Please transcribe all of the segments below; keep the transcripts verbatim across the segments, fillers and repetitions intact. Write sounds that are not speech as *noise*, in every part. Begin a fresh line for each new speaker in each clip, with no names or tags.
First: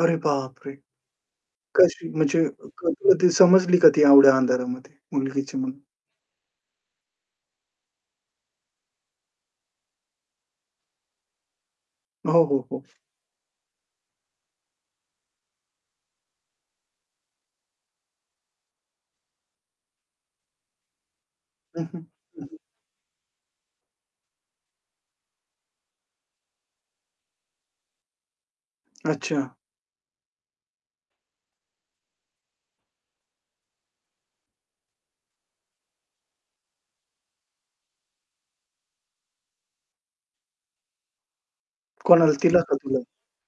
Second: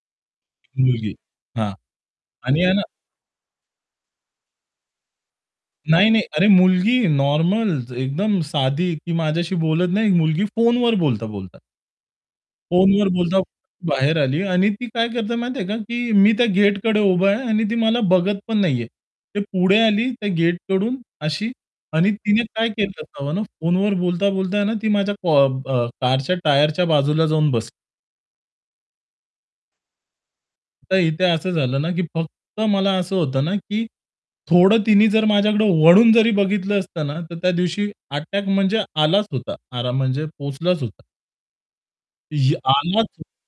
अरे बाप रे!
मुलगी हां.
कशी म्हणजे,
आणि आहे ना
कधी समजली का ती येवढ्या अंधारामध्ये मुलगीची म्हणून?
नाही, नाही अरे मुलगी नॉर्मल एकदम साधी की माझ्याशी बोलत नाही, मुलगी फोन वर बोलता-बोलता.
हो, हो, हो.
फोनवर बोलता बाहेर आली आणि ती काय करते माहिती आहे का, की मी त्या गेटकडे उभा आहे आणि ती मला बघत पण नाहीये. ते पुढे आली त्या गेटकडून अशी
हं, हं.
आणि तिने
हं, हं.
काय केलं असावं ना, फोनवर बोलता-बोलता ना ती माझ्या कॉ ब कारच्या टायरच्या बाजूला जाऊन बसली.
अच्छा.
तर इथे असं झालं ना, की फक्त मला असं होतं ना, की थोडं तिनी जर माझ्याकडे वळून जरी बघितलं असतं ना, तर त्यादिवशी अटॅक म्हणजे आलाच होता आराम म्हणजे पोहोचलाच होता. इ
कोणाला, तिला का तुला?
*unintelligible*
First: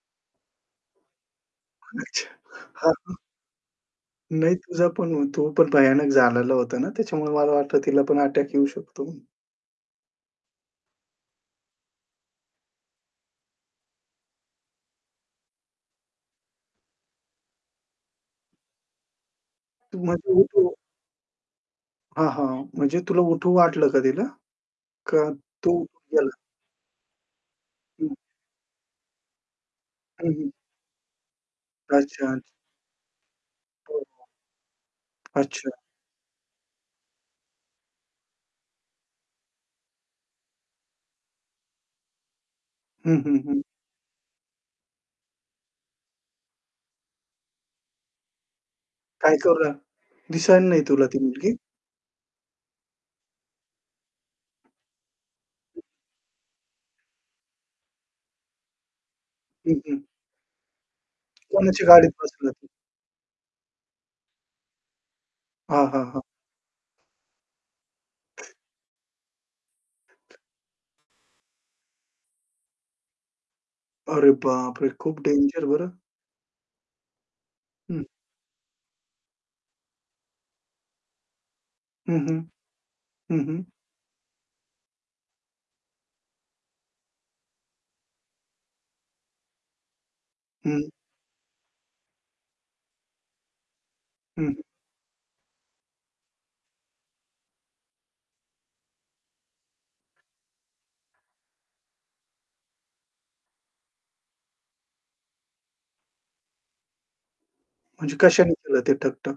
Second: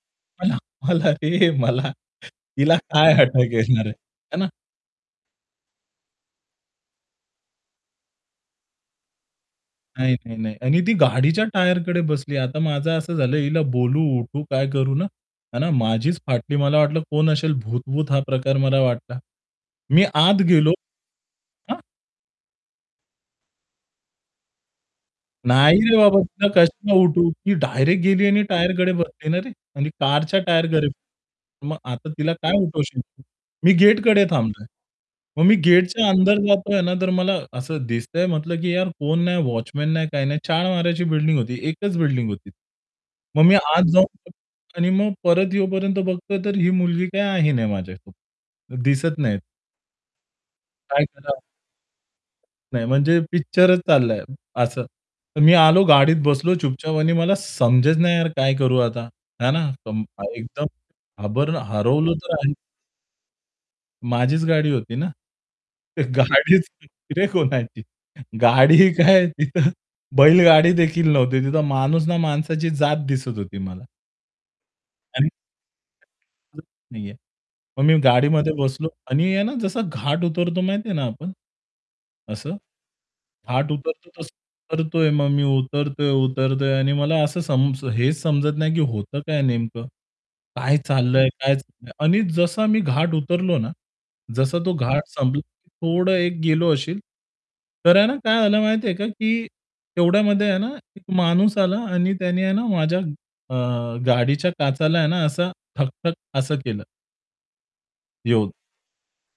मला, मला रे मला
अच्छा.
तिला काय
*unintelligible*
अटॅक येणार आहे. हे ना?
नाही तुझा पण होतो, पण भयानक झालेला होता ना, त्याच्यामुळे मला वाटतं तिला पण अटॅक येऊ शकतो.
नाही, नाही, नाही. आणि ती गाडीच्या टायरकडे बसली. आता माझं असं झालं, हिला बोलू, उठू काय करू ना? आणि माझीच फाटली. मला वाटलं कोण असेल भूत-वूत हा प्रकार मला वाटला.
तू
मी आत
म्हटलेलं
गेलो.
तो.
हां.
हां, हां. म्हणजे तुला उठू वाटलं का तिला? का
नाही
तू
रे बाबा!
गेला?
तिला कशी काय उठवू ती डायरेक्ट
हं.
गेली आणि टायरकडे बसली ना रे. आणि
हं,
कारच्या
हं.
टायरकडे मग आता तिला
अच्छा, अच
काय उठवशील तू? मी गेटकडे थांबतोय.
*unintelligible*
मग मी
अच्छा.
गेटच्या अंदर जातोय ना, तर मला असं दिसतंय म्हटलं, की यार फोन नाही वॉचमन नाही काही नाही. चार माळ्याची बिल्डिंग होती, एकच बिल्डिंग होती.
हं, हं,
मग मी
हं.
आत जाऊन आणि मग परत येईपर्यंत बघतो तर ही मुलगी काही आहे नाही, माझ्यासोबत दिसत
काय
नाहीत.
करू? *unintelligible* दिसणार नाही
काय
तुला ती
कर
मुलगी.
नाही म्हणजे पिक्चरच चाललाय असं. मी आलो गाडीत बसलो चुपचाप आणि मला समजत नाही यार काय करू आता हे ना?
हं, हं.
कंप एकदम घाबर
कोणाची गाडीत
हरवलं तर
बसलं
आहे.
तू?
माझीच गाडी होती ना?
हां. हां. हां.
गाडीच रे कोणाची गाडी काय तिथं बैलगाडीदेखील नव्हती, तिथं माणूस ना माणसाची जात दिसत होती मला.
अरे बापरे! खूप
आणि.
डेंजर बरं.
*unintelligible* नाहीये. मग मी
हं.
गाडीमध्ये बसलो आणि आहे ना जसा घाट उतरतो माहिती आहे ना आपण.
हं, हं.
असं?
हं, हं.
घाट उतरतो तसं उतरतोय मग मी उतरतोय, उतरतोय आणि मला असं सम हेच समजत नाही, की होतं काय नेमकं. काय
हं.
चाललंय काय? आणि जसा मी घाट उतरलो ना,
हं.
जसा तो घाट संपला, थोडं एक गेलो असेल. तर आहे ना काय आलं माहिती आहे का, की तेवढ्यामध्ये आहे ना एक माणूस आला आणि त्याने आहे ना माझ्या अ, गाडीच्या काचाला आहे ना असं ठक-ठक असं केलं.
म्हणजे कशाने
येऊन.
केलं ते ठक-ठक?